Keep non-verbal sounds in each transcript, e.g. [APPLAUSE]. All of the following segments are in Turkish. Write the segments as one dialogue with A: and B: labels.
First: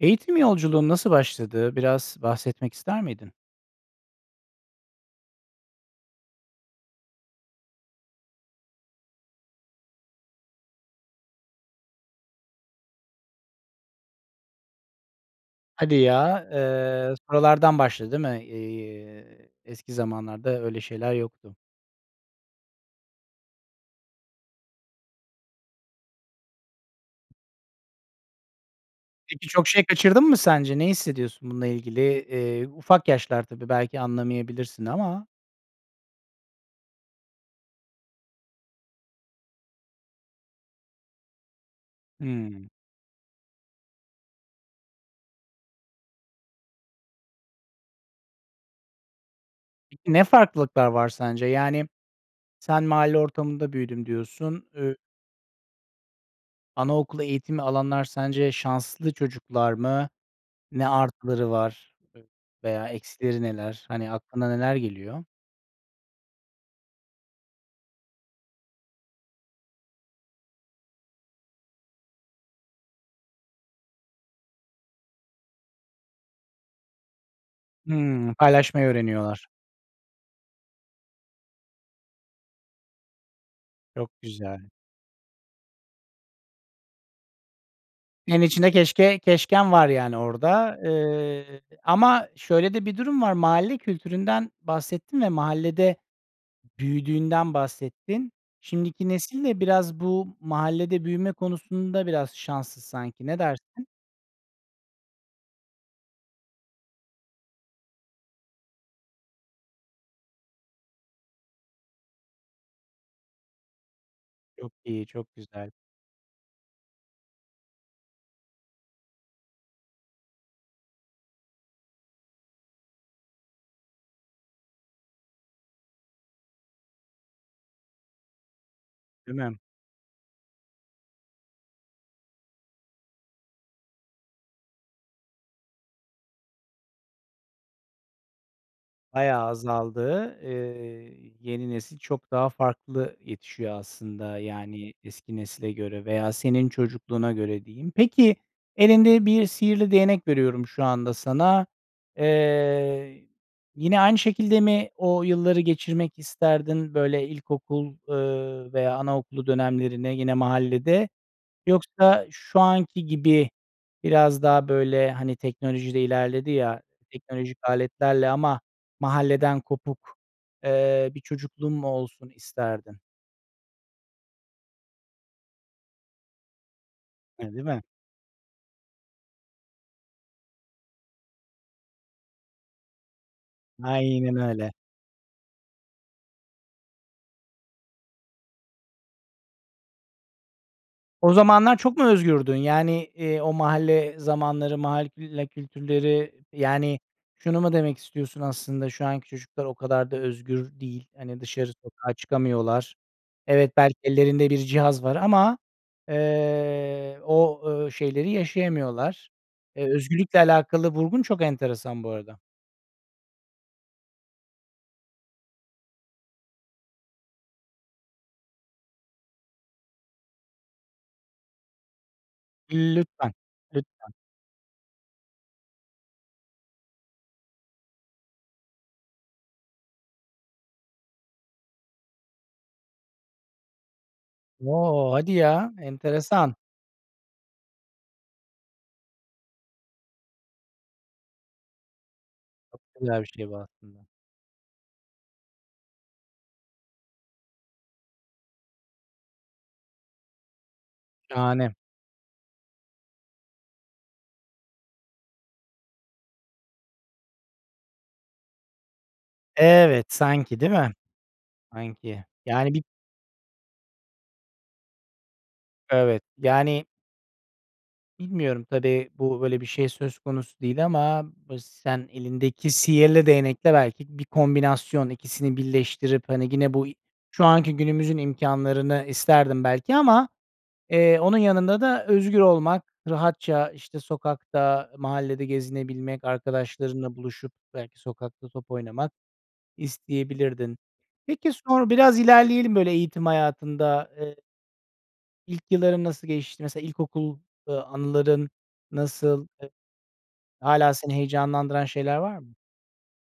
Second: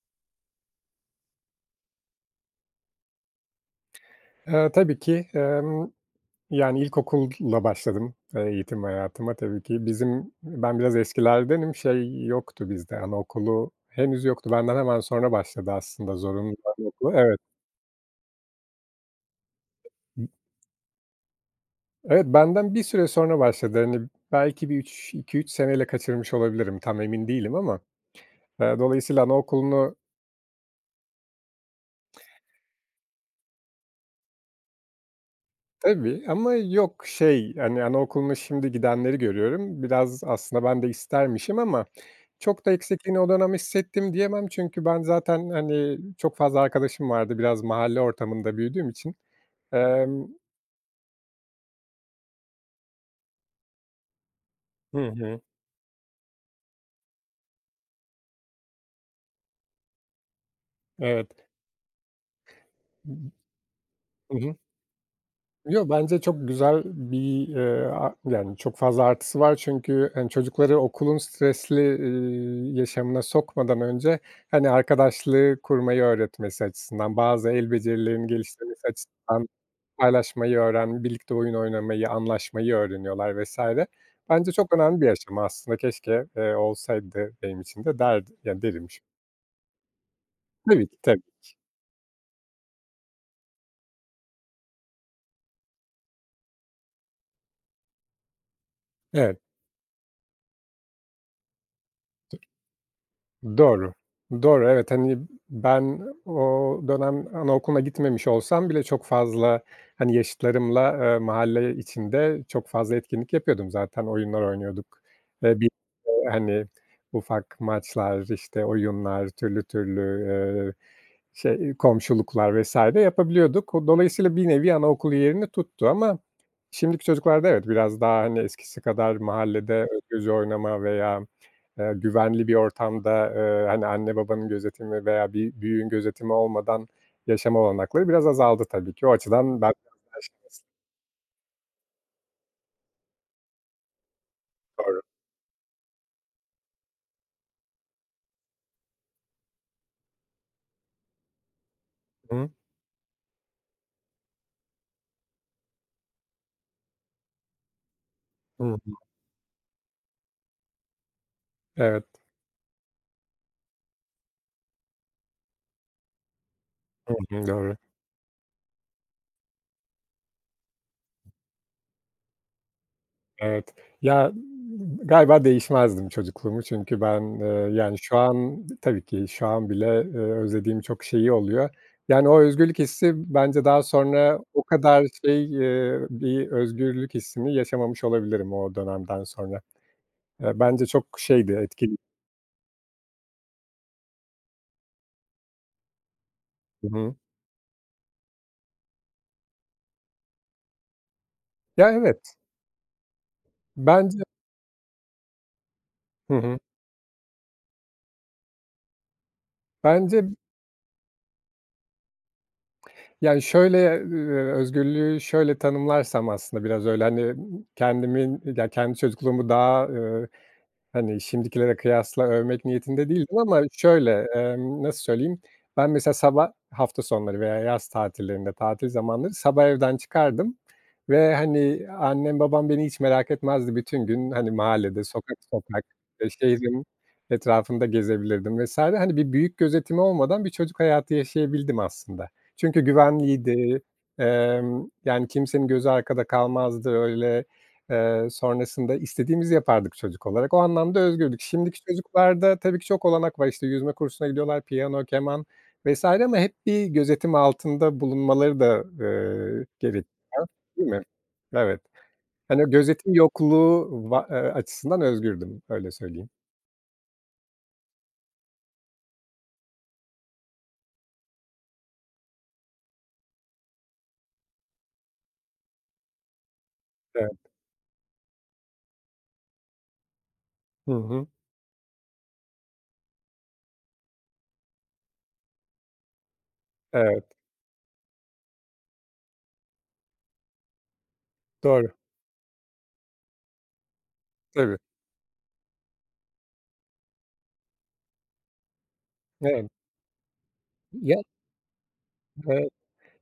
A: Eğitim yolculuğun nasıl başladı? Biraz bahsetmek ister miydin?
B: Eee, tabii ki. Emm, yani ilkokulla başladım, eee, eğitim hayatıma tabii ki. Bizim, ben biraz eskilerdenim. Şey yoktu bizde anaokulu henüz yoktu. Benden hemen sonra başladı
A: Hadi
B: aslında
A: ya!
B: zorunlu anaokulu.
A: Eee,
B: Evet.
A: sonralardan başladı, değil mi? Eee, eski
B: [UNINTELLIGIBLE]
A: zamanlarda öyle şeyler yoktu.
B: Evet, benden bir süre sonra başladı, hani, belki bir 3, 2-3 seneyle kaçırmış olabilirim tam emin değilim ama. Eee, dolayısıyla
A: Peki, çok şey
B: anaokulunu
A: kaçırdın mı sence? Ne hissediyorsun bununla ilgili? Eee, ufak yaşlar tabii, belki anlamayabilirsin ama.
B: Tabii ama yok, şey, hani, anaokuluna şimdi gidenleri görüyorum. Biraz aslında ben de istermişim ama çok
A: Hıı.
B: da eksikliğini o dönem hissettim diyemem çünkü ben zaten, hani, çok fazla arkadaşım vardı. Biraz mahalle ortamında büyüdüğüm için.
A: Peki, ne
B: Emm
A: farklılıklar var sence? Yani, sen mahalle ortamında büyüdüm diyorsun. Ü
B: Hı hı.
A: Anaokulu eğitimi alanlar sence şanslı çocuklar mı? Ne
B: Evet.
A: artıları var veya
B: [UNINTELLIGIBLE]
A: eksileri neler? Hani,
B: Hı
A: aklına
B: hı.
A: neler geliyor?
B: Yo, bence çok güzel bir, eee, a yani çok fazla artısı var çünkü, hani, çocukları okulun stresli, ııı, yaşamına sokmadan önce, hani, arkadaşlığı kurmayı öğretmesi açısından, bazı el becerilerinin
A: Hımm. Paylaşmayı
B: geliştirilmesi
A: öğreniyorlar.
B: açısından, paylaşmayı öğren birlikte oyun oynamayı, anlaşmayı öğreniyorlar vs.
A: Çok
B: Bence
A: güzel.
B: çok önemli bir aşama aslında. Keşke, eee, olsaydı benim için de derdim
A: Yani
B: yani,
A: içinde
B: derim şi
A: keşke keşken var yani orada,
B: Tabii ki, tabii ki.
A: eee, ama şöyle de bir durum var, mahalle kültüründen bahsettin ve mahallede büyüdüğünden bahsettin. Şimdiki
B: Evet.
A: nesil de biraz bu mahallede büyüme konusunda biraz şanssız sanki. Ne dersin?
B: Doğru, doğru, evet, hani, ben o dönem anaokuluna gitmemiş olsam bile çok fazla, hani, yaşıtlarımla, eee, mahalle içinde çok fazla etkinlik yapıyordum. Zaten oyunlar
A: Çok
B: oynuyorduk
A: iyi, çok
B: ve
A: güzel.
B: [UNINTELLIGIBLE] hani, ufak maçlar, işte, oyunlar, türlü, türlü, eee, şey, komşuluklar vs. yapabiliyorduk. Dolayısıyla bir nevi anaokulu yerini tuttu ama şimdiki çocuklarda, evet, biraz daha hani eskisi kadar
A: Değil mi?
B: mahallede özgürce oynama veya, eee, güvenli bir ortamda, eee, hani, anne babanın gözetimi veya bir büyüğün gözetimi olmadan yaşama olanakları biraz azaldı tabii ki. O
A: Bayağı
B: açıdan.
A: azaldı.
B: [UNINTELLIGIBLE]
A: Eee, yeni nesil çok daha farklı yetişiyor aslında, yani
B: Doğru.
A: eski nesile göre veya senin çocukluğuna göre diyeyim. Peki, elinde bir sihirli değnek veriyorum şu anda sana.
B: [UNINTELLIGIBLE]
A: Eee, yine aynı şekilde mi o yılları geçirmek isterdin, böyle, ilkokul,
B: Hı
A: ııı, veya
B: hı.
A: anaokulu dönemlerini yine mahallede?
B: Evet.
A: Yoksa şu anki gibi biraz daha böyle, hani, teknoloji de ilerledi ya,
B: Hı hı.
A: teknolojik
B: Doğru.
A: aletlerle ama mahalleden kopuk, eee, bir çocukluğun mu olsun isterdin?
B: Evet. Ya, galiba değişmezdim çocukluğumu çünkü ben,
A: E,
B: eee,
A: değil mi?
B: yani, şu an, tabii ki şu an bile, eee, özlediğim çok şeyi oluyor. Yani o özgürlük hissi bence daha
A: Aynen
B: sonra o
A: öyle.
B: kadar şey, eee, bir özgürlük hissini yaşamamış olabilirim o dönemden sonra. Eee, bence çok
A: O
B: şeydi,
A: zamanlar çok
B: etkili
A: mu özgürdün? Yani, eee, o mahalle zamanları, mahalle külle kültürleri,
B: Hı
A: yani
B: hı.
A: şunu mu demek istiyorsun aslında şu anki çocuklar o kadar da özgür değil, hani, dışarı
B: Ya,
A: sokağa
B: evet.
A: çıkamıyorlar. Evet, belki
B: Bence
A: ellerinde bir cihaz var ama,
B: Hı hı.
A: eee, o, ııı, şeyleri yaşayamıyorlar. Eee,
B: Bence
A: özgürlükle alakalı vurgun çok enteresan bu arada.
B: Ya, şöyle, ııı, özgürlüğü şöyle tanımlarsam aslında biraz öyle, hani, kendimin, ya kendi çocukluğumu daha, ııı, hani, şimdikilere kıyasla övmek niyetinde
A: Lütfen,
B: değildim ama
A: lütfen.
B: şöyle, emm, nasıl söyleyeyim, ben mesela sabah hafta sonları veya yaz tatillerinde, tatil zamanları sabah evden çıkardım ve, hani, annem babam beni hiç merak etmezdi. Bütün gün, hani, mahallede,
A: O! Hadi
B: sokak
A: ya,
B: sokak ve
A: enteresan.
B: şehrin etrafında gezebilirdim vs. hani, bir büyük gözetimi olmadan bir çocuk hayatı yaşayabildim aslında.
A: Çok
B: Çünkü
A: güzel bir şey bu
B: güvenliydi,
A: aslında.
B: emm, yani kimsenin gözü arkada kalmazdı öyle, eee, sonrasında istediğimizi yapardık çocuk olarak. O anlamda özgürdük.
A: Şahane.
B: Şimdiki çocuklarda tabii ki çok olanak var, işte, yüzme kursuna gidiyorlar, piyano, keman vs. ama hep bir gözetim altında bulunmaları da, ııı, [UNINTELLIGIBLE]
A: Evet, sanki değil
B: değil
A: mi?
B: mi? Evet,
A: Sanki
B: hani,
A: yani bir
B: gözetim yokluğu va eee, açısından özgürdüm, öyle
A: Evet.
B: söyleyeyim.
A: Yani Bilmiyorum. Tabii, bu, böyle bir şey söz konusu değil ama bıs sen elindeki sihirli değnekle belki bir kombinasyon, 2'si birleştirip, hani, gene buy
B: Evet.
A: şu anki günümüzün imkânlarını isterdim belki ama,
B: Hı
A: eee,
B: hı.
A: onun yanında da özgür olmak, rahatça işte sokakta, mahallede gezinebilmek, arkadaşlarınla
B: Evet.
A: buluşup belki sokakta top oynamak isteyebilirdim. Peki, sonra
B: Doğru.
A: biraz ilerleyelim böyle eğitim hayatında eee
B: Tabii.
A: İlk yılların nasıl geçti? Mesela ilkokul, ııı, a anıların nasıl?
B: Evet.
A: Eee. Hâlâ seni
B: Ya
A: heyecanlandıran şeyler var mı?
B: Evet,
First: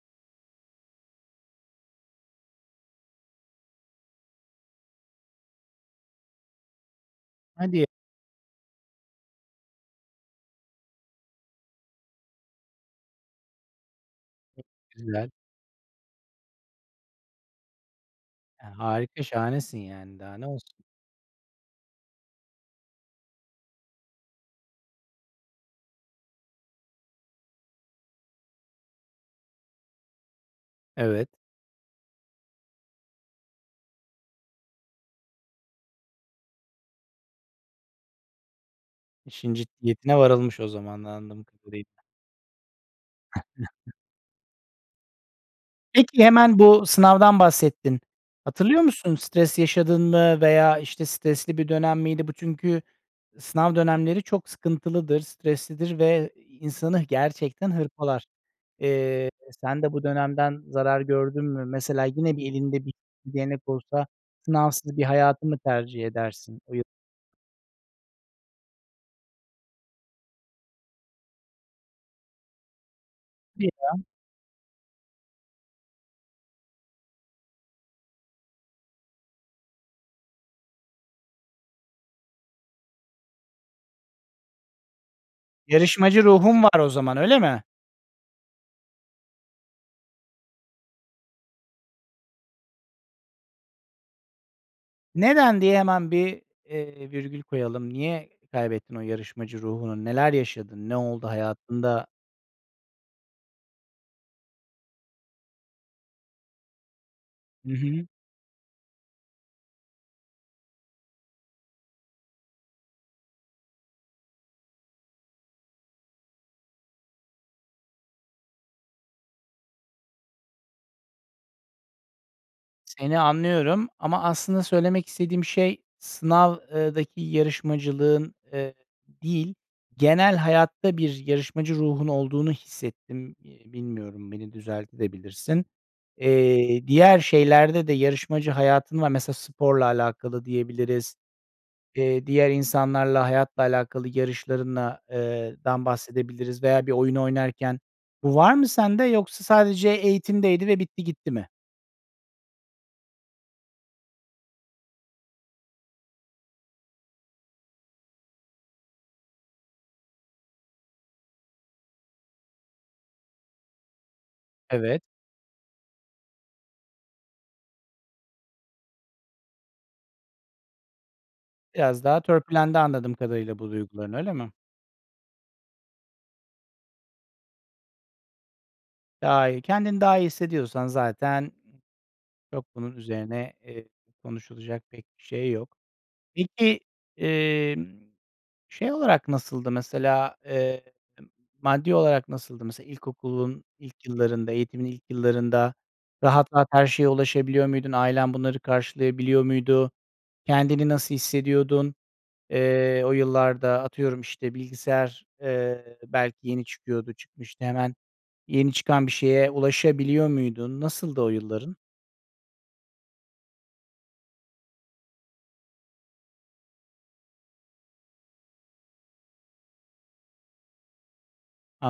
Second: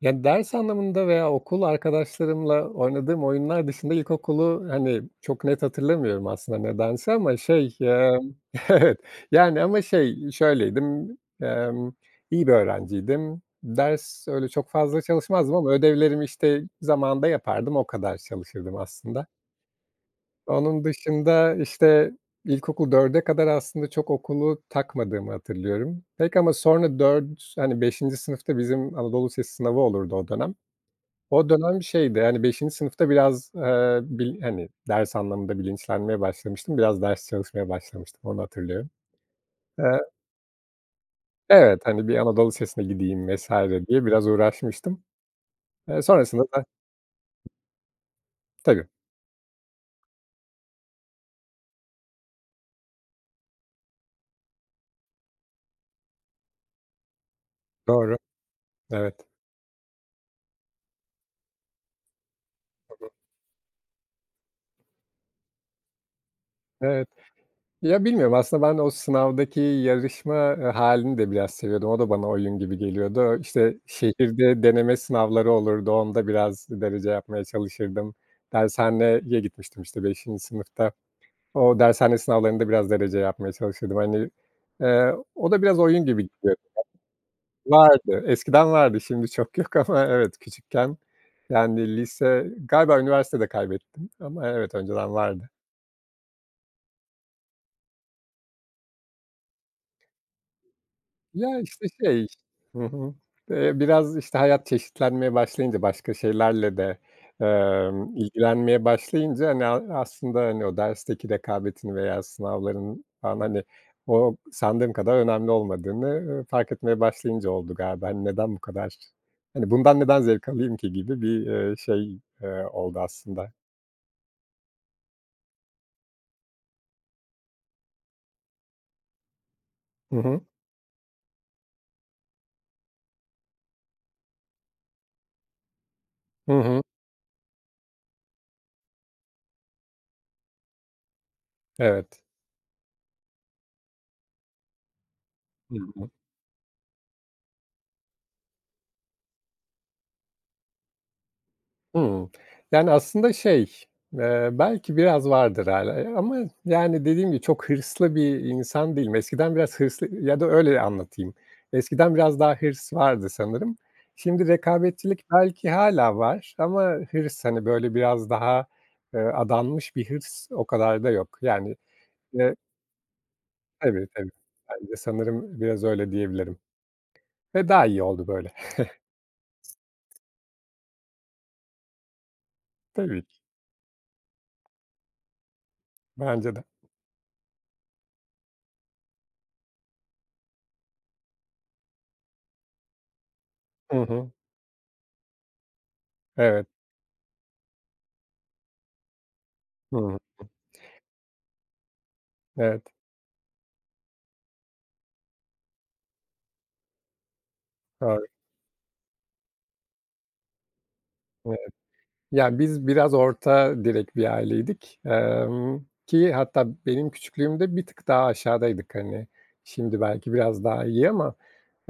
B: yani ders anlamında veya okul arkadaşlarımla oynadığım oyunlar dışında ilkokulu, hani, çok net hatırlamıyorum aslında nedense ama şey,
A: Hadi!
B: ımm, evet, yani ama şey, şöyleydim, emm iyi bir öğrenciydim. Ders... Öyle
A: Çok
B: çok fazla
A: güzel.
B: çalışmazdım ama ödevlerimi, işte, zamanında yapardım, o kadar
A: Eee,
B: çalışırdım
A: harika.
B: aslında.
A: Şahanesin yani, daha ne olsun!
B: Onun dışında, işte, ilkokul 4'e kadar aslında çok okulu takmadığımı hatırlıyorum pek ama sonra 4, hani 5'inci sınıfta bizim anadolu lisesi sınavı olurdu o dönem.
A: Evet.
B: O dönem şeydi, hani, 5'inci sınıfta biraz, ııı, bil hani, ders anlamında bilinçlenmeye başlamıştım. Biraz ders çalışmaya başlamıştım, onu hatırlıyorum.
A: İşin
B: Eee.
A: ciddiyetine varılmış o zaman anladığım
B: Evet,
A: kadarıyla.
B: hani bir anadolu lisesine gideyim vs.
A: [CHUCKLES]
B: diye biraz uğraşmıştım. Eee
A: Peki,
B: sonrasında
A: hemen
B: da
A: bu sınavdan bahsettin. Hatırlıyor
B: Tabii.
A: musun? Stres yaşadın mı veya, işte, stresli bir dönem miydi? Bu çünkü s sınav dönemleri çok sıkıntılıdır, streslidir ve i insanı gerçekten
B: Doğru,
A: hırpalar.
B: evet.
A: Eee, sen de bu dönemden zarar gördün mü? Mesela yine bir elinde bir
B: Hı hı.
A: bir değnek olsa sınavsız bir hayatı mı tercih edersin? Uyup
B: Evet. Ya, bilmiyorum. Aslında ben o sınavdaki yarışma hâlini de biraz seviyordum. O da bana oyun gibi geliyordu.
A: Hadi
B: İşte,
A: ya.
B: şehirde deneme sınavları olurdu. Onda biraz derece yapmaya çalışırdım. Dershaneye gitmiştim, işte, 5'inci sınıfta. O dershane sınavlarında biraz derece yapmaya çalışırdım. Hani, eee, o da biraz oyun
A: Yarışmacı
B: gibi gidiyordu.
A: ruhun var o zaman, öyle mi?
B: Vardı, eskiden vardı. Şimdi çok yok ama evet, küçükken... Yani lise... Galiba üniversitede kaybettim ama evet, önceden vardı.
A: "Neden?" diye hemen bir, eee, virgül koyalım. Niye kaybettin o yarışmacı ruhunu? Neler yaşadın? Ne oldu
B: Ya, işte,
A: hayatında?
B: şey Hı hı, ııı, biraz işte hayat çeşitlenmeye başlayınca, başka şeylerle de,
A: Hı hı.
B: emm, ilgilenmeye başlayınca hani a aslında, hani, o dersteki rekabetin veya sınavların falan hani, o sandığım kadar önemli olmadığını, ııı, fark etmeye başlayınca oldu galiba. Hani neden bu kadar, hani, bundan neden zevk alayım ki gibi bir, eee, şey, eee, oldu
A: Seni
B: aslında.
A: anlıyorum ama aslında söylemek istediğim şey sınav, ııı, daki yarışmacılığın, eee, değil
B: Hı
A: genel
B: hı.
A: hayatta bir yarışmacı ruhun olduğunu hissettim. İii, bilmiyorum, beni düzeltebilirsin de.
B: Hı hı.
A: Eee, diğer şeylerde de yarışmacı hayatın var, mesela sporla alakalı diyebiliriz,
B: Evet.
A: eee, diğer insanlarla, hayatla alakalı yarışlarınla, eee,
B: Hı
A: dan
B: hı.
A: bahsedebiliriz veya bir oyun oynarken bu var mı sende yoksa sadece eğitimdeydi ve bitti, gitti mi?
B: Hımm. Yani aslında şey, eee, belki biraz vardır hâlâ, eee, ama yani, dediğim gibi, çok hırslı bir insan değilim. Eskiden biraz hırslı ya da öyle anlatayım. Eskiden biraz daha hırs vardı sanırım. Şimdi
A: Evet.
B: rekabetçilik belki hâlâ var ama hırs, hani, böyle, biraz daha, ııı, adanmış bir hırs o kadar da yok. Yani,
A: Biraz daha
B: yine
A: törpülendi anladığım kadarıyla bu
B: Tabii,
A: duyguların,
B: tabii,
A: öyle mi?
B: bence sanırım biraz öyle diyebilirim ve daha iyi oldu böyle.
A: Daha iyi. Kendini daha iyi hissediyorsan zaten çok bunun
B: Tabii ki.
A: üzerine, eee, konuşulacak pek bir şey yok.
B: Bence de.
A: Peki, emm, şey olarak nasıldı mesela, eee, maddi olarak nasıldı? Mesela ilkokulun
B: Hı
A: ilk
B: hı.
A: yıllarında, eğitimin ilk yıllarında rahat
B: Evet.
A: rahat her şeye ulaşabiliyor muydun? Ailen bunları karşılayabiliyor muydu?
B: Hıı.
A: Kendini nasıl hissediyordun?
B: Evet.
A: Eee, o yıllarda atıyorum, işte, bilgisayar, eee, belki yeni çıkıyordu, çıkmıştı. Hemen
B: Doğru.
A: yeni çıkan bir şeye ulaşabiliyor muydun? Nasıldı o
B: Evet.
A: yılların?
B: Ya, biz biraz orta direk bir aileydik, emm, ki hatta benim küçüklüğümde bir tık daha aşağıdaydık. Hani şimdi belki biraz daha iyi ama,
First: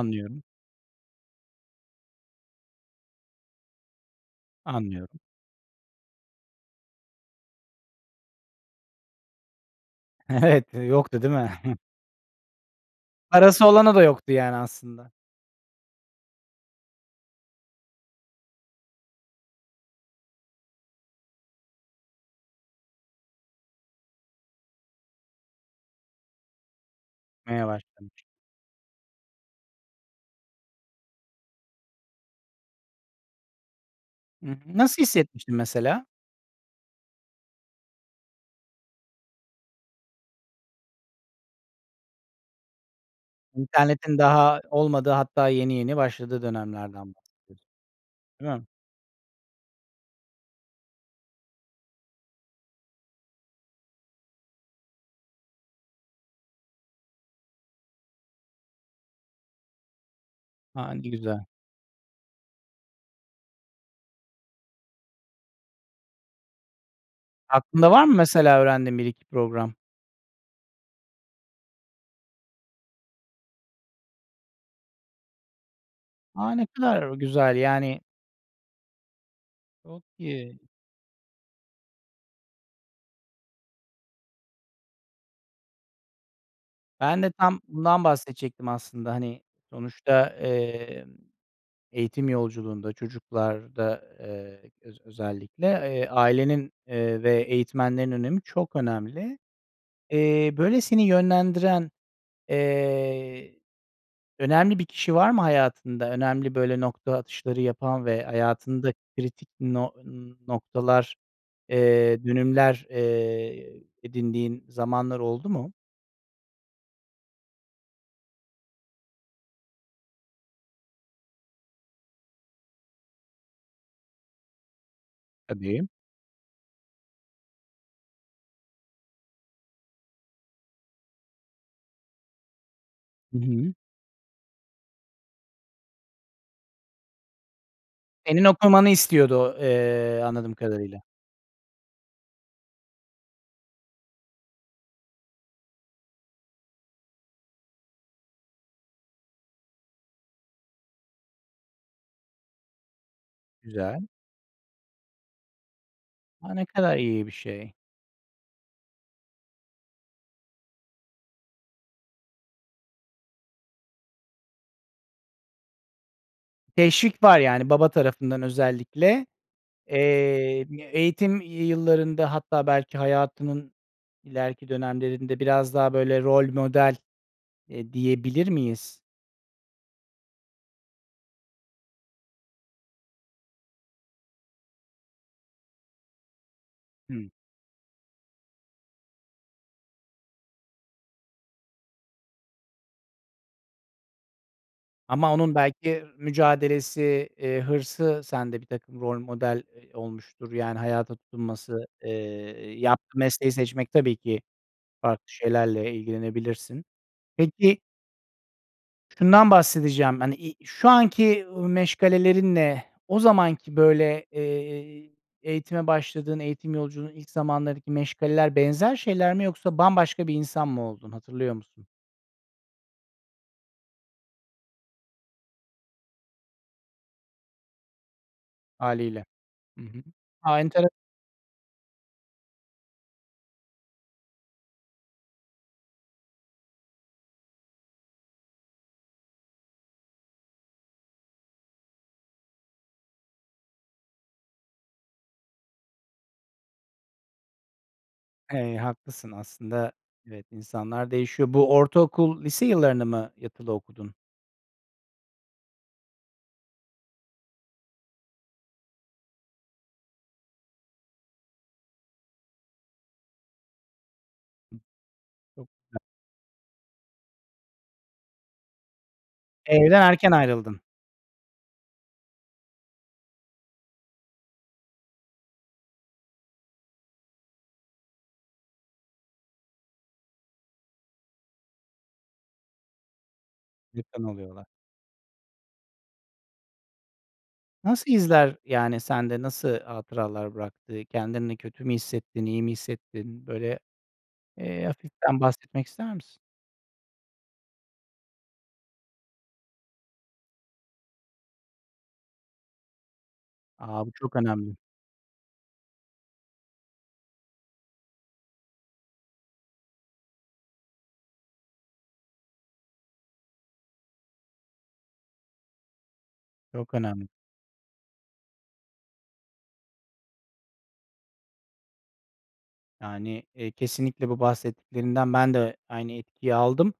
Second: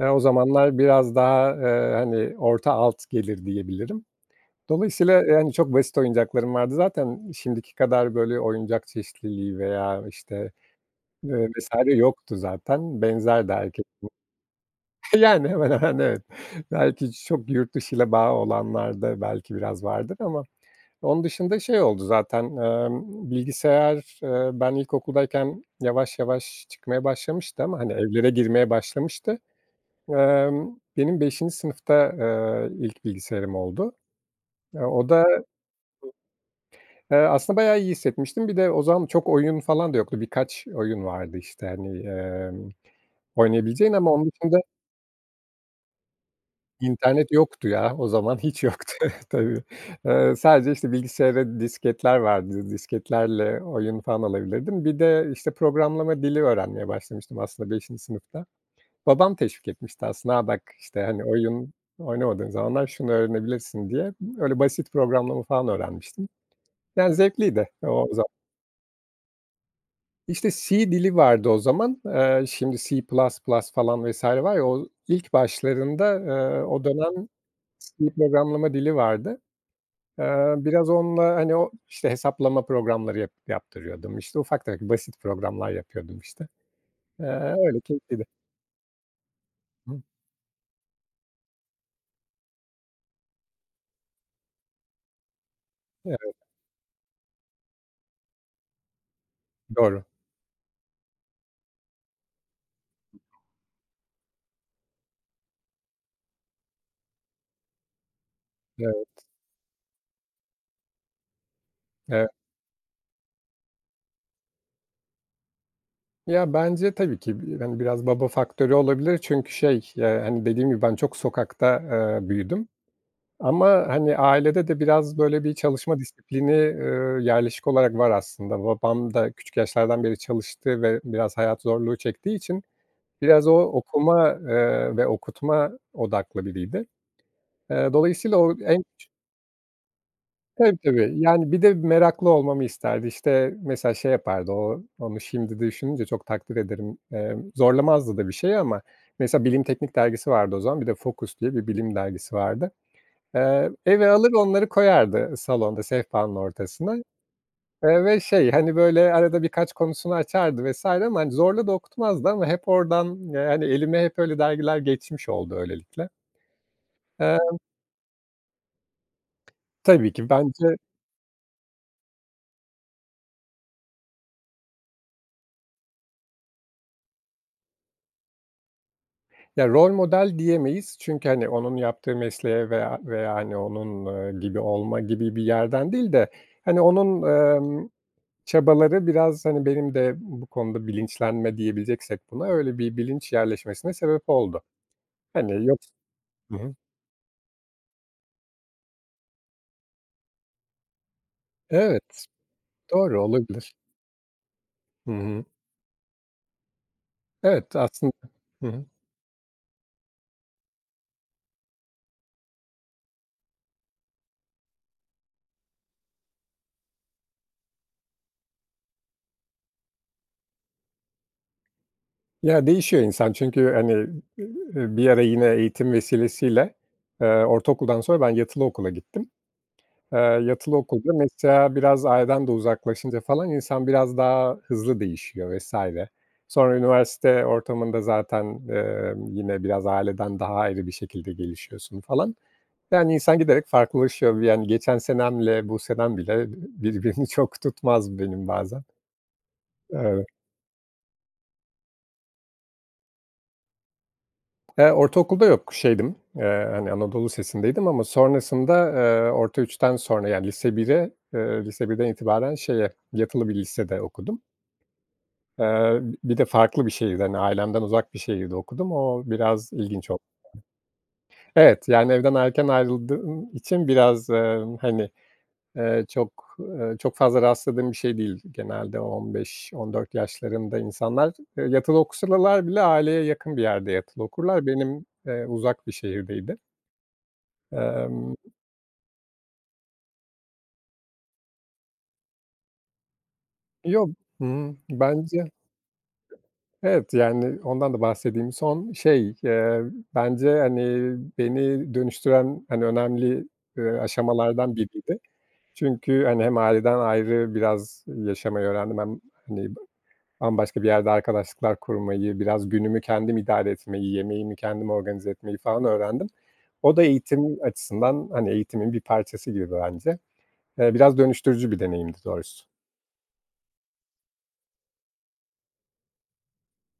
B: eee, o zamanlar biraz daha, eee, hani, orta alt gelir, diyebilirim. Dolayısıyla
A: Anlıyorum.
B: yani çok basit oyuncaklarım vardı. Zaten şimdiki kadar, böyle, oyuncak çeşitliliği veya, işte,
A: Evet, yoktu, değil
B: ııı,
A: mi?
B: vs. yoktu zaten. Benzerdi
A: Parası
B: herkesin.
A: olana da yoktu yani aslında.
B: [CHUCKLES] Yani, hemen hemen, evet. Belki çok yurt dışıyla bağı olanlarda belki biraz vardır ama onun dışında şey oldu zaten, emm, bilgisayar, ııı, ben ilkokuldayken yavaş yavaş çıkmaya başlamıştı
A: Neye
B: ama, hani,
A: başlamıştın?
B: evlere girmeye başlamıştı. Emm, benim 5'inci sınıfta, ııı, ilk bilgisayarım oldu.
A: N
B: E,
A: nasıl
B: o da
A: hissetmiştin mesela?
B: eee, aslında bayağı iyi hissetmiştim. Bir de o zaman çok oyun falan da yoktu, birkaç oyun vardı, işte, hani, emm, oynayabileceğin ama
A: İnternetin
B: onun dışında
A: daha olmadığı hatta yeni yeni başladığı dönemlerden
B: İnternet
A: bahsediyorsun,
B: yoktu, ya, o zaman;
A: değil
B: hiç
A: mi?
B: yoktu. Evet, tabii. Iıı, sadece, işte, bilgisayara disketler vardı, disketlerle oyun falan alabilirdim. Bir de, işte, programlama dili öğrenmeye başlamıştım aslında 5'inci sınıfta. Babam teşvik etmişti aslında "A, bak.",
A: A,
B: işte, hani,
A: güzel!
B: "Oyun oynamadığın zamanlar şunu öğrenebilirsin." diye. Öyle, basit programlama falan öğrenmiştim. Yani zevkliydi
A: Aklında var
B: o
A: mı
B: za
A: mesela öğrendiğin bir iki program?
B: İşte, C dili vardı o zaman. Eee, şimdi C++ falan vs. var ya, o ilk başlarında,
A: A,
B: eee,
A: ne
B: o
A: kadar
B: dönem
A: güzel, yani
B: C programlama dili vardı.
A: Çok
B: Eee,
A: iyi.
B: biraz onunla, hani o, işte, hesaplama programları yap yaptırıyordum. İşte, ufak tefek basit programlar yapıyordum işte.
A: Ben
B: Eee,
A: de tam
B: öyle,
A: bundan
B: keyiflidi.
A: bahsedecektim aslında, hani,
B: [UNINTELLIGIBLE]
A: sonuçta, emm, eğitim yolculuğunda, çocuklarda, eee, öz özellikle, eee,
B: Evet.
A: ailenin, eee, ve eğitmenlerin önemi çok önemli.
B: Doğru.
A: Eee, böyle, seni yönlendiren, eee, önemli bir kişi var mı hayatında, önemli, böyle, nokta atışları yapan ve hayatında
B: Evet.
A: kritik no noktalar, eee,
B: Eve
A: dönümler, eee, edindiğin zamanlar oldu mu?
B: Ya, bence tabii ki, bi hani, biraz baba faktörü olabilir çünkü şey, ya, hani, dediğim gibi ben çok sokakta, eee, büyüdüm ama, hani, ailede de biraz böyle bir
A: Tabii.
B: çalışma disiplini, ııı, yerleşik olarak var aslında. Babam da küçük yaşlardan beri çalıştı ve biraz hayat zorluğu çektiği için
A: Hı
B: biraz o
A: hı.
B: okuma, eee, ve okutma odaklı biriydi. Eee, dolayısıyla
A: Senin
B: o en
A: okumanı istiyordu, eee, anladığım
B: Tabii,
A: kadarıyla.
B: tabii, yani bir de meraklı olmamı isterdi. İşte, mesela şey yapardı o, onu şimdi düşününce çok takdir ederim. Eee, zorlamazdı da bir şeyi ama mesela Bilim Teknik dergisi vardı o zaman, bir de Focus diye bir bilim dergisi vardı. Eee,
A: Güzel.
B: eve alır onları koyardı salonda, sehpanın
A: A, ne
B: ortasına,
A: kadar iyi bir şey.
B: eee, ve şey, hani, böyle, arada birkaç konusunu açardı vs. ama, hani, zorla da okutmazdı ama hep oradan, yani elime hep öyle dergiler geçmiş oldu öylelikle.
A: Teşvik var
B: Emm
A: yani baba tarafından özellikle,
B: Tabii ki.
A: eee,
B: Bence
A: eğitim yıllarında hatta belki hayatının ileriki dönemlerinde biraz daha böyle rol model, eee, diyebilir miyiz?
B: Ya, rol model diyemeyiz çünkü, hani, onun yaptığı mesleğe veya veya, hani, onun, eee, gibi olma gibi bir yerden değil de, hani, onun,
A: Hımm.
B: emm, çabaları biraz, hani, benim de bu konuda bilinçlenme diyebileceksek buna öyle bir bilinç yerleşmesine sebep oldu.
A: Ama onun
B: Hani, yoks
A: belki
B: Hı hı.
A: mücadelesi, eee, hırsı sende birtakım rol model, eee, olmuştur, yani hayata tutunması,
B: Evet,
A: eee, yaptığı
B: doğru,
A: mesleği
B: olabilir.
A: seçmek tabii ki
B: Hı
A: farklı
B: hı.
A: şeylerle ilgilenebilirsin.
B: Evet,
A: Peki
B: aslında Hı hı.
A: şundan bahsedeceğim, hani, i şu anki, ııı, meşgalelerinle o zamanki, böyle, eee, eğitime başladığın, eğitim yolculuğunun ilk zamanlarındaki meşgaleler benzer şeyler mi yoksa bambaşka bir insan mı oldun, hatırlıyor musun?
B: Ya değişiyor insan çünkü, hani, eee, bir ara yine eğitim vesilesiyle, eee, ortaokuldan sonra ben yatılı okula
A: Hâliyle.
B: gittim.
A: I hı.
B: Eee,
A: A,
B: yatılı
A: entere
B: okulda mesela biraz aileden de uzaklaşınca falan insan biraz daha hızlı değişiyor vs. Sonra üniversite ortamında zaten, emm, yine biraz aileden daha ayrı bir şekilde gelişiyorsun falan. Yani insan giderek farklılaşıyor, vi yani geçen senemle bu senem bile, ııı, birbirini çok tutmaz benim
A: Eee,
B: bazen.
A: haklısın aslında,
B: Evet.
A: evet, insanlar değişiyor. Bu ortaokul, lise yıllarını mı yatılı okudun?
B: Eee, ortaokulda yok, şeydim, eee, hani, anadolu lisesindeydim ama sonrasında, eee orta 3'ten sonra, yani lise 1'e, eee lise 1'den itibaren şeye, yatılı bir lisede okudum.
A: Çok güzel.
B: Eee, bir de farklı bir şehirde, hani, ailemden uzak bir şehirde okudum. O biraz
A: Evden
B: ilginç oldu.
A: erken ayrıldın.
B: Evet. Yani evden erken ayrıldığım için biraz, eee, hani, eee, çok, eee, çok fazla rastladığım bir şey değil genelde. 15-14 yaşlarında insanlar, eee, yatılı okusalalar bile aileye yakın bir yerde yatılı
A: Yakın
B: okurlar.
A: oluyorlar.
B: Benim, eee, uzak bir şehirdeydi.
A: Nasıl
B: Emm
A: izler, yani sende nasıl hatıralar bıraktı? Kendini kötü mü hissettin, iyi mi hissettin? Böyle,
B: Yo hı hı.
A: eee, hafiften
B: Bence
A: bahsetmek ister misin?
B: Evet. Yani ondan da bahsedeyim. Son şey, eee bence, hani, beni dönüştüren, hani, önemli, eee,
A: A! Bu çok önemli.
B: aşamalardan biriydi. Çünkü, hani, hem aileden ayrı biraz yaşamayı öğrendim hem, hani, ba bambaşka bir yerde arkadaşlıklar kurmayı, biraz günümü kendim idare etmeyi, yemeğimi kendim organize etmeyi falan öğrendim.
A: Çok
B: O da
A: önemli.
B: eğitimim açısından, hani, eğitimin bir parçası gibi bence. Eee, biraz dönüştürücü bir deneyimdi doğrusu.
A: Yani, eee, kesinlikle bu bahsettiklerinden ben de aynı etkiyi aldım.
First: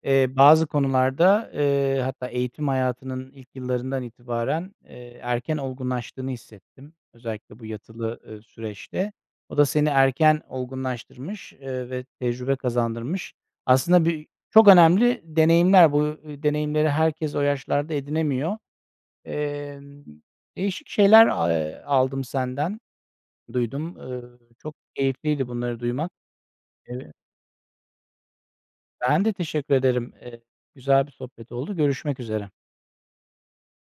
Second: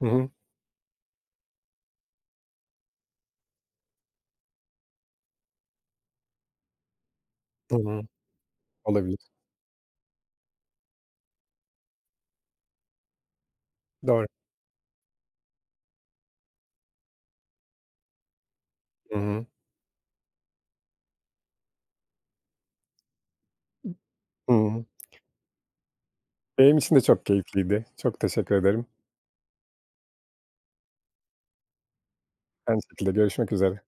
B: Hı
A: Eee,
B: hı.
A: bazı konularda, eee, hatta eğitim hayatının ilk yıllarından itibaren, eee, erken olgunlaştığını hissettim. Özellikle bu
B: Hı hı.
A: yatılı, eee, süreçte.
B: Olabilir.
A: O da seni erken olgunlaştırmış, eee, ve tecrübe kazandırmış. Aslında
B: Doğru.
A: birçok önemli deneyimler, bu deneyimleri herkes o yaşlarda edinemiyor.
B: Hı hı.
A: Eee, değişik şeyler a eee, aldım senden, duydum. Eee, çok
B: Imm.
A: keyifliydi bunları duymak.
B: Benim için de
A: Eee
B: çok keyifliydi. Çok teşekkür ederim.
A: Ben de teşekkür ederim. Eee, güzel bir sohbet oldu. Görüşmek üzere.
B: Aynı şekilde, görüşmek üzere.